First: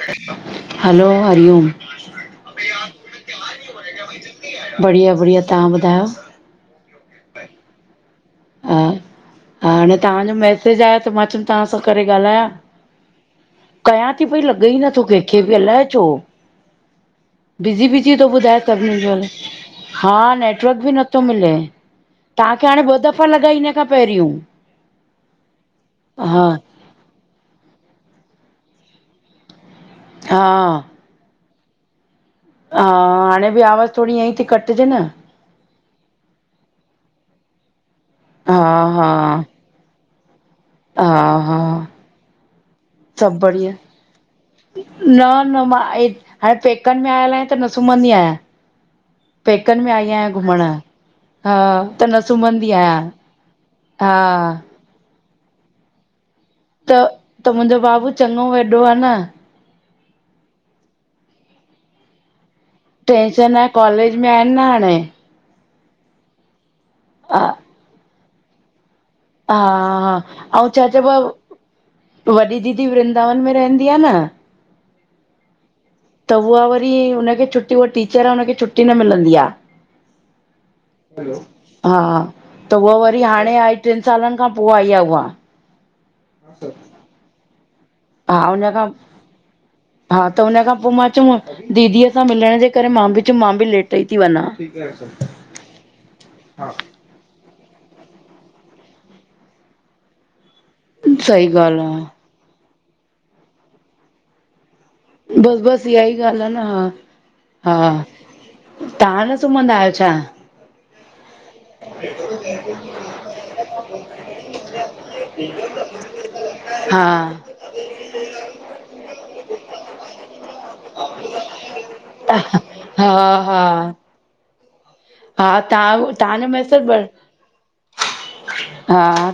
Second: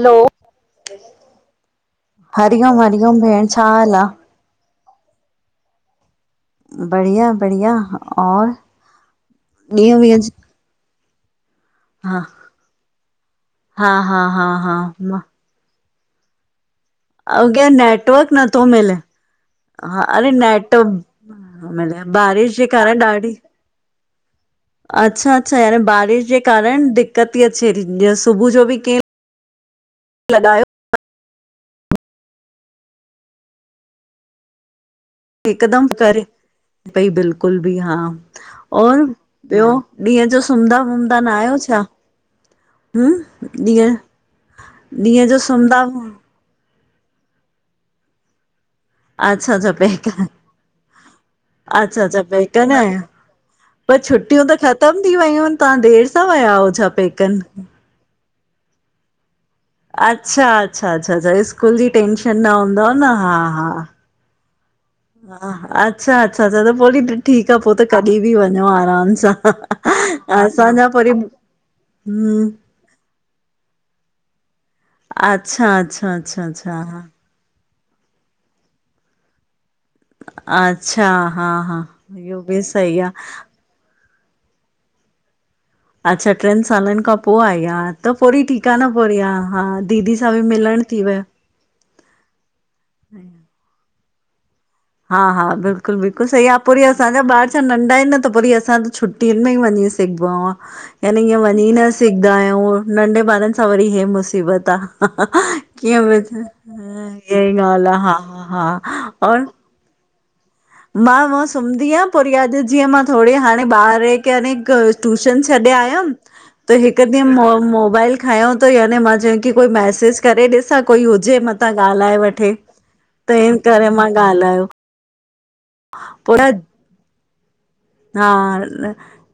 हलो hello, हरीओम हरिओम हरिओम भेण छा हाल आ? बढ़िया बढ़िया तव्हां ॿुधायो? बढ़िया बढ़िया और हा हा हाणे ॾींहं वींहं जी तव्हांजो मैसेज आयो त मां चयूम तव्हां सां करे हा ॻाल्हायां, हा कया हा थी पई हा लॻे हा ई नथो मां कंहिंखे बि अलाए छो अॻे बिज़ी बिज़ी थो नेटवर्क ॿुधाए नथो मिले। सभिनीनि जो हा अरे नेट नेटवर्क बि नथो मिले बारिश जे तव्हांखे हाणे ॿ कारण दफ़ा ॾाढी लॻा हिन खां पहिरियों अच्छा अच्छा याने बारिश जे हा कारण दिक्कत थी अचे सुबह जो बि कहि हा हा हाणे बि आवाज़ थोरी ईअं ई थी कटिजे न हिकदम करे पई बिल्कुल बि हा हा और हा ॿियो ॾींहं जो सुमंदा हा वुमदा न हा आहियो छा? हम, सभु बढ़िया ॾींहं न ॾींहं जो न मां सुम्दा ए- हाणे पेकनि में आयल आहिया त न सुम्हंदी आहियां। अच्छा अच्छा पैकनि में आई पेकन आहियां घुमण हा अच्छा त अच्छा न पेकन सुम्हंदी आहियो आहियां। पर हा छुटियूं त ख़तम थी वयूं आहिनि तव्हां देरि सां विया हुयव? त त मुंहिंजो बाबू चङो वॾो आहे न अच्छा अचछा अ स्कूल जी टेंशन न हूंदव न हा टेंशन आहे हा कॉलेज में आहिनि न हाणे हा अच्छा अच्छा अचछा त पोइ हा ठीकु आहे पोइ त कॾहिं बि वञो आराम सां हा हा ऐं असांजा छा चइबो वरी आहे हम्म वॾी दीदी वृंदावन में रहंदी आहे न अच्छा अच्छा त अच्छा उहा अच्छा वरी हा हुनखे छुटी उहा टीचर आहे हुनखे छुटी न मिलंदी आहे अच्छा हा हा इहो बि त उह सही आ वरी हाणे आई टिनि सालनि खां पोइ आई आहे उहा अच्छा टिनि सालनि खां पोइ आईआ। त पोइ हा वरी हुन ठीकु आहे खां न पोइ वरी हा दीदी हा सां त बि हुन खां मिलण पोइ थी मां वियो चयमि दीदीअ सां मिलण जे करे मां बि चयो मां बि लेट ई थी वञा। हा सही हा बिल्कुलु बिल्कुलु सही आहे पूरी असांजा ॿार छा नंढा आहिनि न त वरी असां त छुटियुनि में ई वञी सघिबो आ। यानी ईअं ॻाल्हि वञी न आहे सघंदा आहियूं नंढे ॿारनि सां वरी हे मुसीबत आ। बस बस कीअं इहा व ई इ ॻाल्हि आहे न हा ई ॻाल्हि आहे हा हा तव्हां हा न और सुम्हंदा आहियो छा? मां वअ सुमंदी आहियां पो वरी अॼु जीअं मां थोरी हाणे ॿार खे हने हिकु टूशन छॾे आयमि त हिकु ॾींहुं हा मो मोबाइल खयों त यानी मां चयो की कोई मैसेज करे ॾिसां कोई हुजे म तां ॻाल्हाए वठे। त हा- इन हा। करे मां ॻाल्हायो। हा, तव्हां तव्हांजो पोइ मैसेज भर हा,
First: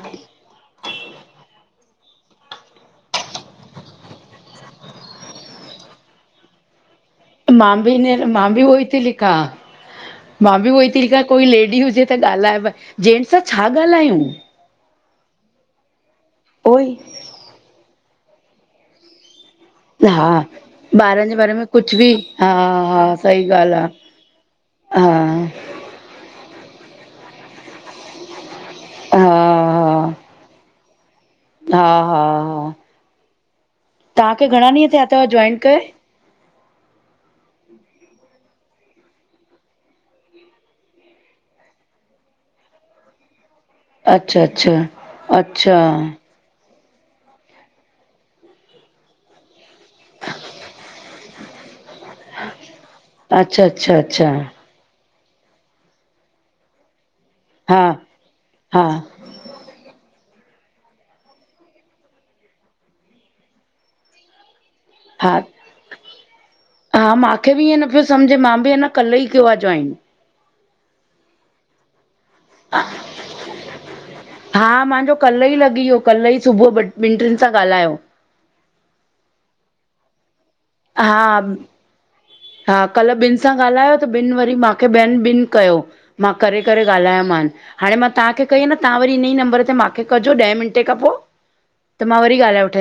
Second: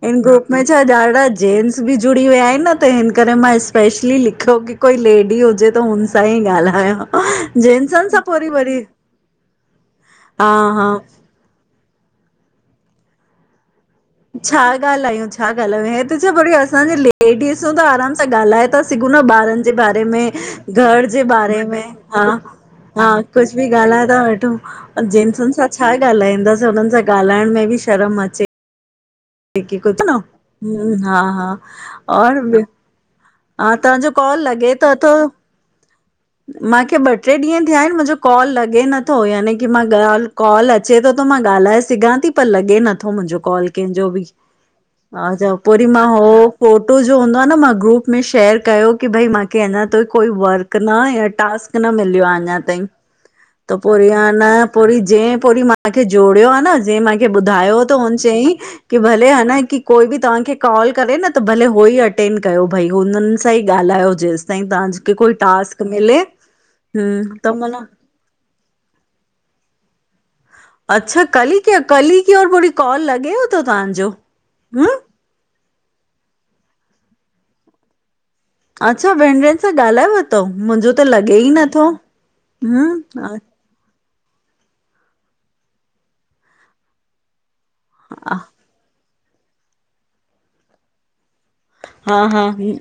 हिन ग्रुप मुं छा ॾाढा जेनट्स बि जुड़ी विया आहिनि न त हिन करेे मां स्पेशली लिखियो कि कोई लेडी हुजे त हुन सां ई ॻाल्हायां। मां बि जेंट्सनि सां न पोइ वरी मां बि वरी उहोई ती लिखां हा मां बि हा उहोई ती लिखां कोई लेडी हुजे त ॻाल्हाइव, जेंट्स सां छा ॻाल्हायूं? छा ॻाल्हायूं, छा ॻाल्हायूं, हे त छा वरी असांजे उहोई लेडिसूं त आराम सां ॻाल्हाए ता सघूं न ॿारनि जे बारे में हा घर जे ॿारनि बारे में कुझु बि हा- हा सही कुछ बि ॻाल्हि आहे ॻाल्हाए ता वठूं। हा जेन्ट्सनि सां छा ॻाल्हाईंदासीं हुननि सां ॻाल्हाइण में बि शर्म अचे। हा हा न हा हा और [inaudible] हा तांजो कॉल लॻे त थो। वणकर [inaudible] मांखे ॿ ट्रे ॾींहं थिया आहिनि मुंजो कॉल लॻे नथो यानी की मां ॻाल्हि कॉल अच अचे तो त मां ॻाल्हाए सघां ती पर लॻे नथो मुंहिंजो कॉल। कंहिंजो बि अच्छा अच्छा हा जा पो वरी मां अच्छा हो फोटो जो हूंदो आ न मां ग्रूप में शेयर कयो की भई मांखे अञा ताईं कोई वर्क त मां या टास्क न मिलयो आ अञा ताईं अच्छा त पो अच्छा इयं आ अच्छा न पोड़ी जें पोड़ी मांखे जोड़ियो आ न जें मांखे ॿुधायो हा त हुन चयई हा की भल भले हा न की कोई बि तव्हांखे कॉल करे न त भले हो ई अटेंड कयो भई हुननि सां ई ॻाल्हायो जेसि ताई तव्हांखे कोई हा टास्क मिले हम्म- त माना सम्झ मां बि आ न कल्ह ई कयो आ जॉइन। अच्छा कल्ह ही कय कल ही कय और वरी कॉल लॻेव तो तव्हांजो? हा हम्म मुंहिंजो कल्ह ई लॻी वियो कल्ह ई सुबुह ॿिनि टिनि सां ॻाल्हायो। अच्छा ॿिन ट्रिन सां ॻाल्हाय वतव, मुंहिंजो त हा लॻे ई नथो। हा, कल्ह ॿिनि हम्म सां ॻाल्हायो त ॿिन वरी मांखे ॿियनि ॿिन कयो मां करे -करे ॻालायो मानि। हाणे मां तव्हांखे कई आ न तव्हां वरी इन ई नंबर ते मांखे कजो ॾहें मिंटे खां पो। हा- हा-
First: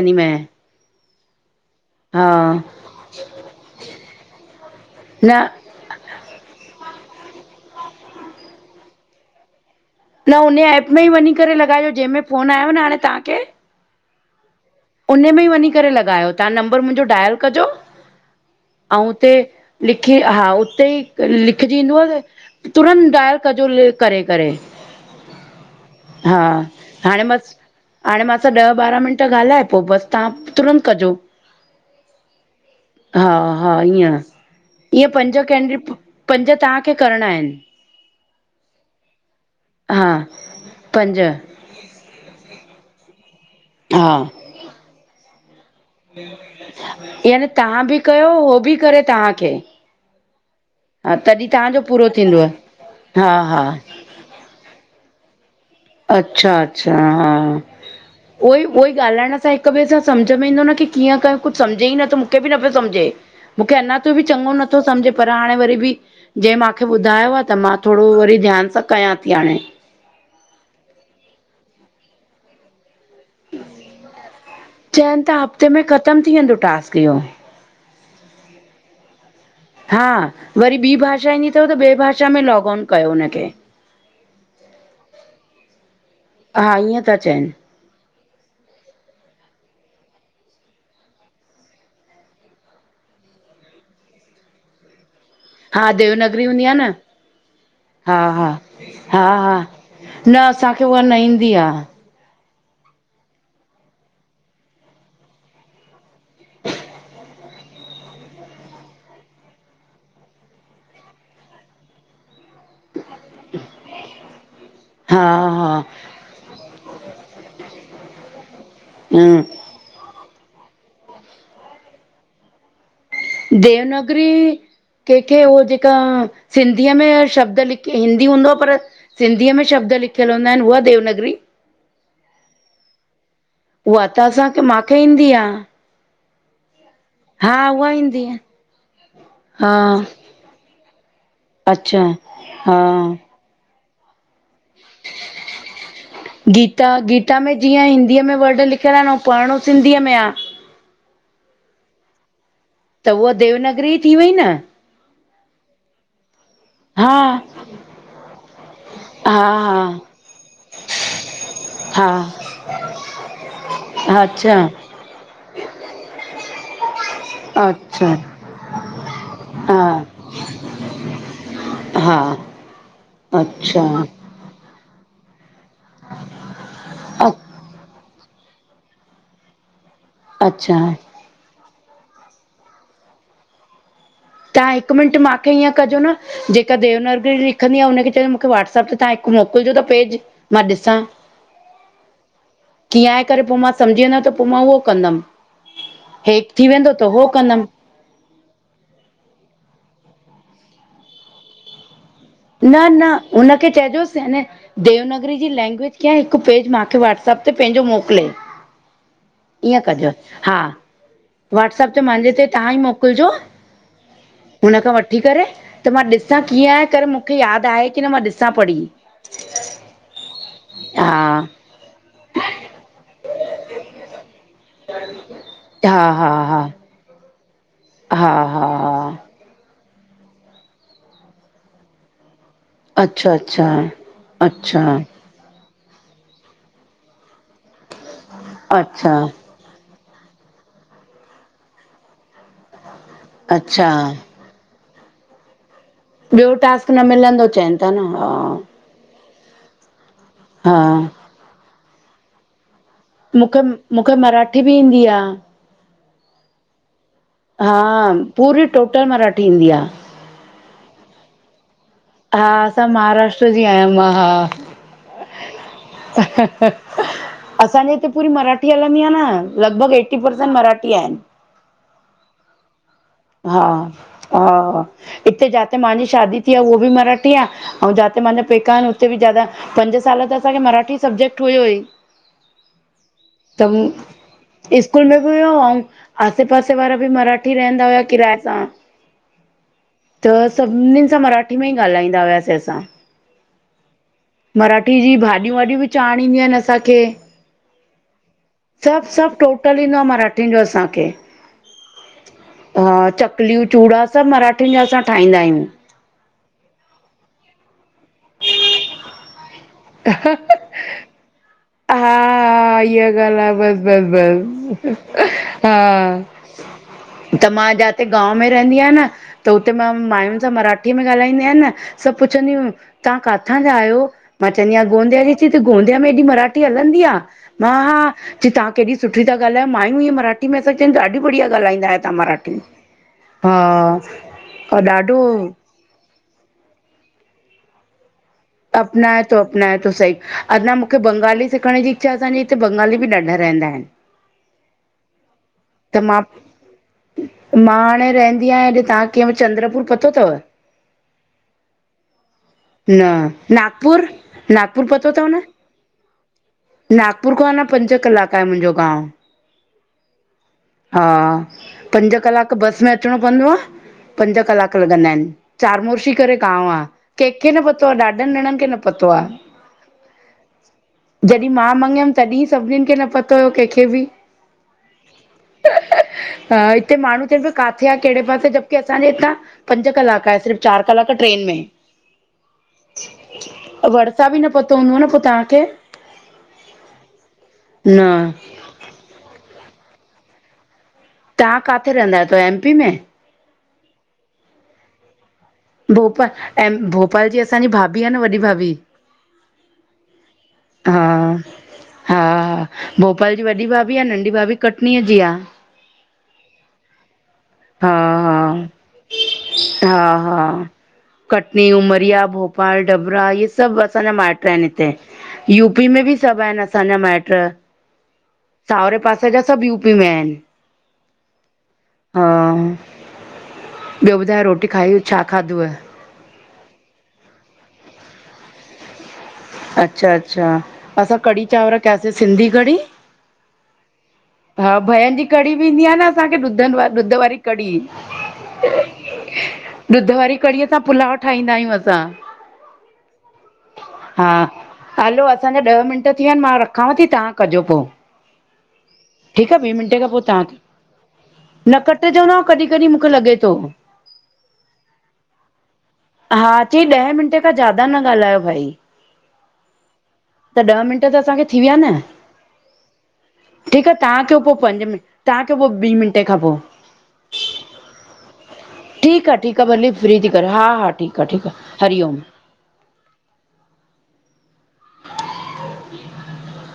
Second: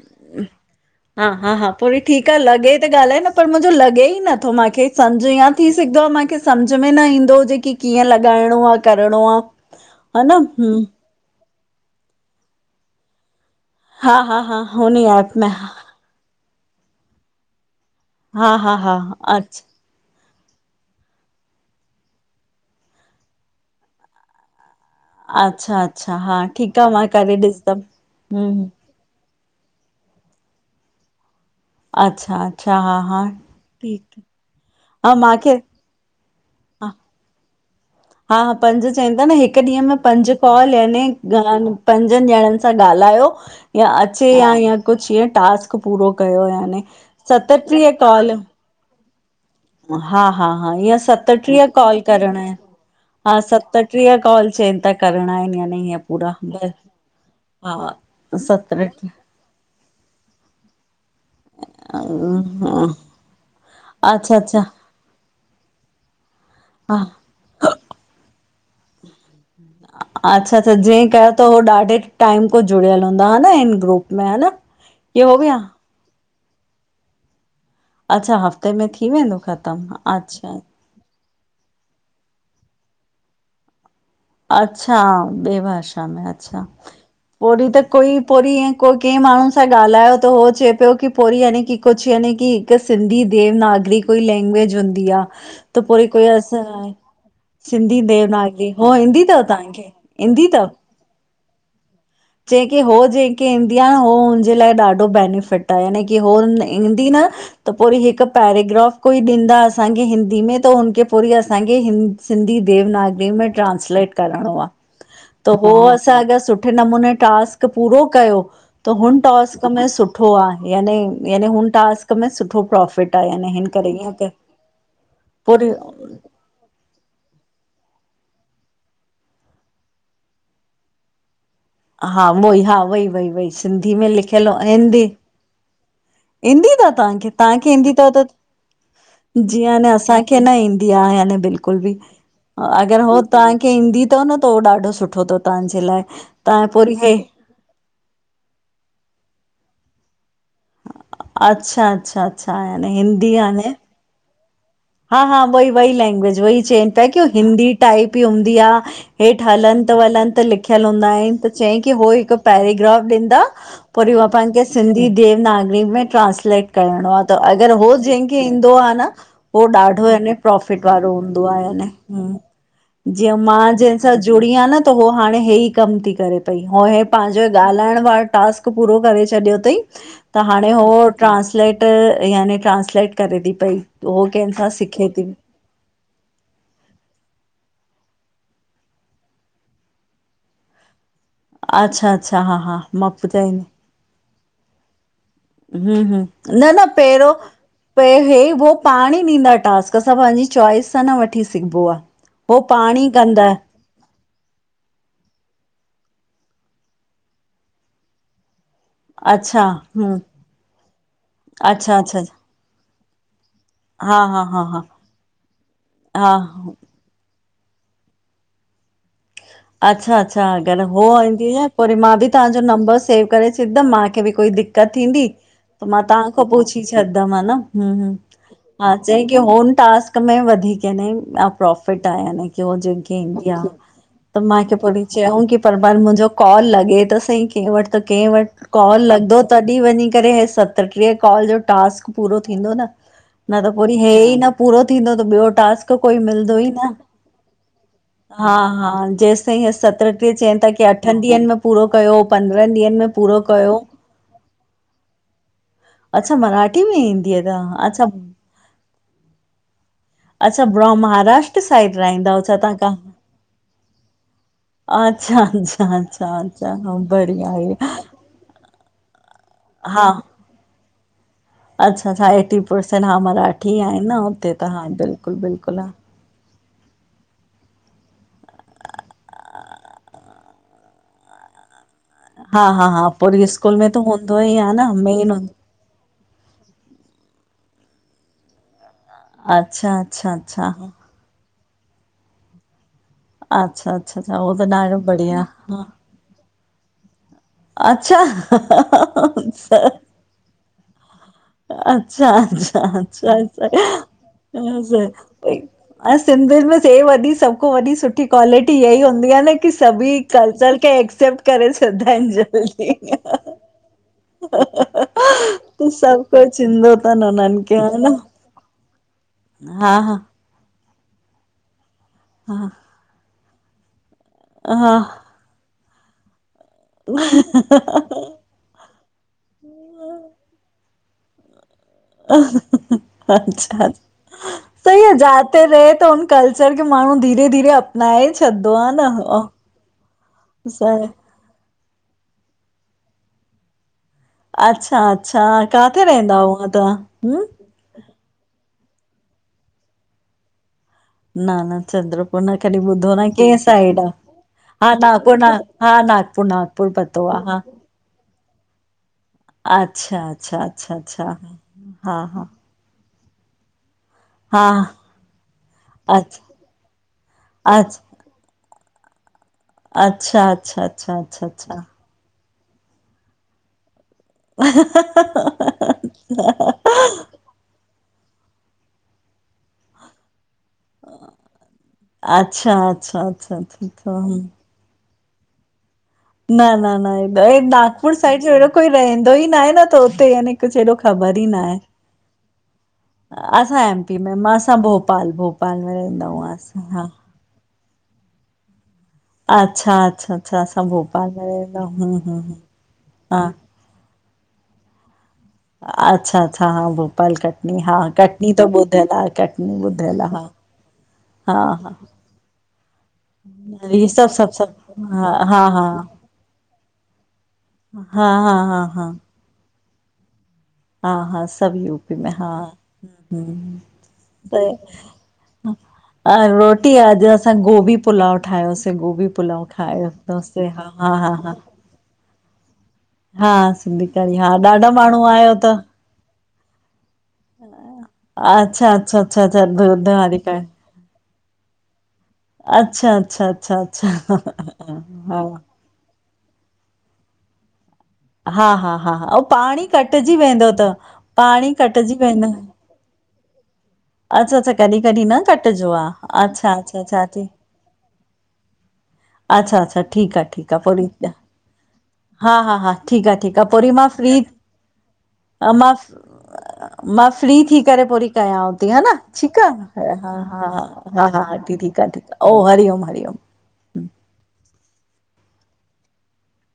हा -हा- हा, पो वरी हा ठीकु आ लॻे त ॻाल्हाए न पर मुंहिंजो लॻे ई नथो मांखे समझ न यां थी सघदो आ मांखे सम्झ में न ईंदो हुजे की कीअं लॻाइणो आ, करिणो आ? हा न हुन हम्म एप में ई वञी करे लॻाइजो, जंहिंमें फोन आयो न हाणे तांखे। हा- हा- हा। हुन उन एप में ई वञी करे लॻायो तां नंबर मुंजो डायल कजो। हा- हा -हा, ऐं उते अच्छा। लिखी हा उते ई लिखजी ईंदोव न। तुरंत डॉयल कजो ल करे -करे। अच्छा अच्छा हा ठीकु आ मां हाणे करे मांस हाणे ॾिसंदमि मांसां हम्म ॾह बारां मिंट ट ॻाल्हाए पो बसि तां तुरंत कजो। अच्छा। हा -हा, ईअं ठीकु इअ हा पंज मांखे कैंजी पंज हा तव्हांखे करिणा आहिनि। हा पंज चवन था न हिक ॾींहं में हा पंज कॉल याने पंज पंजन ॼणन सां ॻालायो या हा अचे या या कुछ ईअं टास्क पूरो कयो याने सतटीह काल हो भी करे तां खे हा हा हा इहा सतटीह कॉल पूरो करणा थींदव आहिन हा सतटीह कॉल चइन था करणा आहिन यानि इहें अच्छा अच्छा हा उहोई उहोई सतटीह ॻालाइण सां हिक ॿिए सां समझ में ईंदो न की कीअं कयो कुछ समझे ई न त मुंखे बि न पियो समझे मुंखे अञा ताईं बि अच्छा चङो अच्छा नथो समझे पर हाणे वरी बि जहिं मांखे हा ॿुधायो आ त मां थोरो वरी ध्यान सां कयां थी हाणे अच्छा अच्छा जीअं कयो थव हो ॾाडे टाइम को जुड़ियल हूंदा हा न हिन ग्रुप में हा न, इहो व चम थी वेंदो टास्क इहो अच्छा हफ़्ते में थी वेंदो ख़त हा वरी ॿी भाषा ईंदी थव त ॿिए भाषा में लॉग ऑन कयो हुनखे अच्छा ॿिए भाषा में अच्छा हा ईअं था चवनि पोरी त कोई पोइरी ईअं को कंहिं माण्हू सां ॻाल्हायो त हो चए पियो की पोइरी यानी की कुछ यानी की त सिंधी देवनागरी कोई लैंग्वेज हूंदी आ त हा पोरी कोई देवनागरी असां हूंदी आहे हाने न सिंधी हा हा देवनागरी हो ईंदी हा थव हा तां खे न ईंदी थव असांखे उहा न ईंदी आहे जें खे हो जंहिंखे ईंदी आ न उहो हुनजे लाए ॾाडो बैनिफिट आहे। जंहिंखे हो ईंदी न त पोइरी हिक पैराग्राफ कोई ॾींदा असांखे हिंदी में त हुनखे पोइरी असांखे हि सिंधी देवनागरी में ट्रांसलेट करणो आ हा त हा हो असांखे सु सुठे नमूने टास्क पूरो कयो त हुन हम्म टास्क में सुठो आ यानी हुन टास्क में सुठो प्रोफिट आ याने हिन करे ईअं क देवनागरी कंहिंखे हो पूरी जेका सिंधीअ में शब्द लिखी हिंदी हूंदो पर सिंधीअ में शब्द लिखियल हूंदा आहिन उहा देवनगरी हा उहई हा वई वई वई सिंधी में लिखियल आ हिंदी इंदी आ ईंदी थ व तां खे? तां खे उहा ईंदी थव त आहे जीअं हा आ न असां न ईंदी आह बिल्कुल भी अच्छा हा अगर हो तां खे ईंदी थव न त उहो ॾाडो सुठो थव तांजे लाए तां पोइरी गीता इ गीता में जीअं हिंदीअ में वर्ड लिखियल आहिन ऐं पढ़णो सिंधीअ में आ अच्छा अच्छा अच्छा याने त हिंदी उहा याने देवनगरी थी वई न हा हा उवई वई लैंग्वेज वई चेंइन पि हा की हिंदी टाइप ई हूंदी आ हा हेठि हलंत वलंत लिखियल हूंदा आहिन त चयईं की हू हा हिक पैरेग्राफ ॾींदा वरी हा उहा पाण अच्छा खे सिंधी देवनागरी में ट्रांसलेट करणो आ त अगर हो अच्छा जंहिंखे ईंदो आ न उ हा ॾाढो न प्रोफिट वारो हूंदो आहे हा जीअं मां अच्छा जंहिंस जुड़ी आ न त हो हाणे हे ई कम थी करे पई हो हे पांहिंजन ॻालाइण वारो टास्क पूरो करे छॾियो थई त हाणे हो अच्छा ट्रांसलेट यानी ट्रांसलेट करे थी पई हो तां कंहिंसां हिक सिखे मिंट थी मां इअं कजो न जेका देवनागरी लिखंदी आ हुनखे चइजो मूंखे वाट्सप ते तव्हां हिकु मोकिलजो त पेज मां ॾिसां अच्छा अच्छा हा हा मां कीअं आहे करे पोइ ॿुधाईंदी मां सम्झी वेंदा त पो मां उहो कंदमि। हम हम हेठि थी न न वेंदो त उहो कंदमि पहिरियों हे हो पाण ई ॾींदा टास्क असां पंहिंजी चॉइस सां न वठी सघबो आ। हो न पाण ई न कंदा हुनखे चइजोस याने देवनागरी जी लैंग्वेज कीअं हिकु पेज मूंखे व्हाट्सअप ते पंहिंजो मोकिले अच्छा ईअं कजो हूं हा वॉाट्सप अच्छा ते अच्छा मुंहिंजे ते तव्हां ई मोकिलिजो हा हा हा हुन हा खां वठी करे त मां ॾिसां हा कीअं आहे करे मूंखे यादि आहे की न मां ॾिसां पढ़ी। अच्छा अच्छा अगरि हा होह ईंदी पो वरी मां बि तव्हांजो नंबर सेव करे छॾंदमि मूंखे बि कोई दिक़त थींदी त मां हा हा तव्हां खां हा हा पुछी छॾदमि हन ह हा चई की होन टास्क में वधीक में प्रोफिट आहे की हो जन्हिखे अच्छा ईंदी आ अच्छा त मां परी अच्छा चयऊं कि पर मुंहिंजो कॉल लॻे त सही कंहिं वट त कंहिं वटि कॉल अच्छा लॻंदो तॾहिं वञी करे हे सतटीह कॉल जो टास्क पूरो थींदो न न त पो अच्छा वरी हे ई न पूरो थींदो त ॿियो टास्क कोई ॿियो मिलंदो ई न टास्क मिलंदो चवनि था न हा हा जेसि ताईं हीअ सत्र टीह चवनि था की हा अठ ॾींहंनि में पूरो कयो पंद्रहनि ॾींहंनि में पूरो मूंखे कयो मूंखे मराठी बि ईंदी आ अच्छा मराठी? कॾ में ईंदी आहे [inaudible] हा, पूरी टोटल मराठी ईंदी आ। अच्छा ब्र महाराष्ट्र साइड रहंदा छा तव्हां उथदी आहिया मां हा अचछा अच्छा अच्छा अचछा हा बढ़िया आहे असांजे हिते पूरी मराठी हलंदी आ न लॻभॻि हा एटी परसेंट मराठी आहे। अच्छा अच्छा एटी परसेंट हा मराठी आहे न हुते त हा बिल्कुलु बिल्कुलु हा। अंटी आ उह बि मराठी आ ऐं जाते माजा पैका आहिनि हुते बि ज्यादा पंज साल त असांखे मराठी सब्जेक्ट हुयो ई हा हा हा पो वरी स्कूल में त हूंदो ई आ न मेन पं [inaudible] आसे पासे वारा बि मराठी रहंदा हुया किराए सां अच्छा त अच्छा अच्छा सभिनिनि सां मराठी में ई ॻाल्हाईंदा हुयासीं असां। अच्छा अच्छा अच्छा उहो त मराठी ॾाढो जी बढ़िया भाॼियूं वाॼियूं हा बि चाढ़ण ईंदियूं आहिनि असांखे अच्छा सभु सभु टोटल ईंदो आहे मराठियुनि जो असांखे अच्छा हा अच्छा चकलियूं अच्छा चूड़ा सभु मराठियुनि जा ठाहींदा आहियूं असां सिंधियन में से वॾी सभुको वॾी सुठी क्वालिटी इहा ई हूंदी आ न की सभई कल्चर खे एक्सेप्ट करे हा छंॾदा आहिनि जो हा, इहा ॻाल्हि आहे बस बस बस हा त सभु कुझु ईंदो तनि त उननि मां खे, हा जाते न गांव में रहंदी आहि न त हुते माँ हा हा माययुनि सां मराठी में ॻाल्हाईंदी आहियां न सभु पुछंदीयूं तव्हां काथां जा आहियो? मां चवंदी आहियां हा गोंदिया जी चईती त गोंदिया में हेॾी मराठी हलंदी आ, मां हा की तव्हांकेॾी सुठी था ॻाल्हायो, मायूं इ मराठी में सां अनि ॾाढी बढ़या ॻाल्हंदा आयो। अच्छा, और त हिय ॾाढो जाते रहे त उ कल्चर खे माण्हू धीरे- धीरे नन छ [unintelligible] अपनाए थो, अपनाए थो, सही अंञा मूंखे सही बंगाली सिखण जी छा जे असांजे हिते बंगाली बि ॾाढा रहंदा आहिन। अच्छा- अच्छा! त किथे मां, रहंदा हुआ तव्हां हूं मां हाणे रहंदी आहियां अॼु तव्हां कीअं चंद्रपुर पतो अथव? न न चंद्रपुर, न। कॾि ॿुधो न आए, कैं साइड आ, नागपुर हा पतो अथव नागपुर- न नागपुर, नाग पुरो पतो आ, हा। ऐं मुंजो गांव, अच्छा अच्छा अच्छा हा अच्छा पंज हा हा कलाक बस में अचणो पवंदो आ, पंज हा कलाक लॻंदा आहिन, चार मोरशी करे अच्छा गांव आ। कैंखे न पतो आ, अच ॾाढनि ॼिणनि खे न पतो आ। अच्छा अच्छा अचछा अचछा अछा। मङियमि तॾहिं सभिनीनि खे न पतो हुयो कंहिंखे बि। ह [unintelligible] हा [unintelligible] हा हिते माण्हू चवनि पिया, काथे आ, कहिड़े पासे जबकि असांजे हितां पंज कलाक आहे सिर्फ़। चार कलाक ट्रेन में। अच्छा अच्छा अच्छा अचछा त उनो न प [unintelligible] ता खे न न न, हेॾे न नागपुर साइड जो हेड़ो कोई रहंदो ई न आहे न त हुते यानी हेॾो ख़बर ई न तव्हां आहे। किथे रहंदा आहियो एमपी में असां एम पी मां, असां भोपाल- भोपाल। में रहंदा भोपाल ऐं हुआसीं हा। भोपाल जी असांजी भाभी आ। न वॾी भाभी। अच्छा अचछा हा, हा भोपाल हा जी वॾी भाभी आ, नंढी भाभी कटनीअ जी आ। अच्छा अचछा हा भोपाल कटनी, हा कटनी त ॿुधयल आ, कटनी ॿुधयल आ, हा। कटनी, हा उमरिया, भोपाल, डबरा इहे सभु हा असां इहे न सभु माएट्र आहिन हिते। सभु हा हा हा यूपी में बि सभु आहिन असांजा माइट्र, हा हा हा सावरे हा पासे जा। सभु यूपी में आहिन। हा हा, सभु यूपी में, हा ह ह ॿियो ॿुधायो, रोटी खाई छा खाधो आ? रोटी हा अॼु असां गोभी पुलाव ठायोसीं, गोभी प पुलाव खाए अच्छा वरतो अच्छा सीं। हा हा असां हा कढ़ी हा चांवर सिंधी कढ़ी! हा सिंधी कढ़ी हा ॾाढा भहनि माण्हू जी कढ़ी आहियो बि त ईंदी आ न असांखे ॾुधनि ॾुध वारी क़ढ़ी। अच्छा अच्छा अच्छा अच्छा, दूर कड़ीअ सां पुलाव ठाहींदा आहियूं असां। अच्छा अच्छा अच्छा। हा अच्छा हलो हा असांजा ॾह मिंट थी विया आहिन, मां रखांव थी तहां कजो पो। हा, हा, हा, हा ऐं ठीकु आ ॿी पाणी मिंटे खां पो कटिजी तव्हां, वेंदो त पाणी न कटिजी कटजो न वेंदो कॾहिं कॾहिं मूंखे लॻे थो। त [inaudible] अच्छा -अच्छा, कॾी -कॾी न कटिजो आ हा अच्छा- चई अच्छा ॾह मिंट चाची। खां ज्यादा न ॻाल्हायो भाई अच्छा- अच्छा, ठीकु आ त ठीकु आ ॾह मिंट पोड़ी त ॾिया असांखे थी विया न हा हा हा ठीक आ ठीक आ, पो ठीकु वरी आहे मां तव्हां फ्री कयो पोइ पंज मिंट तव्हां कयो हा पोइ मां ॿीं मिंटे खां पोइ फ मां फ्री थी करे पो वरी री कयांव ती ती ह न ठीकु आहे ठीक ठीकु आ, आहे भली फ्री थी हा करे ठीकु हा आहे हा ठीकु आहे आंटी ठीक आ हरिओम ठीक आ ओ हरिओम- हरिओम। [inaudible]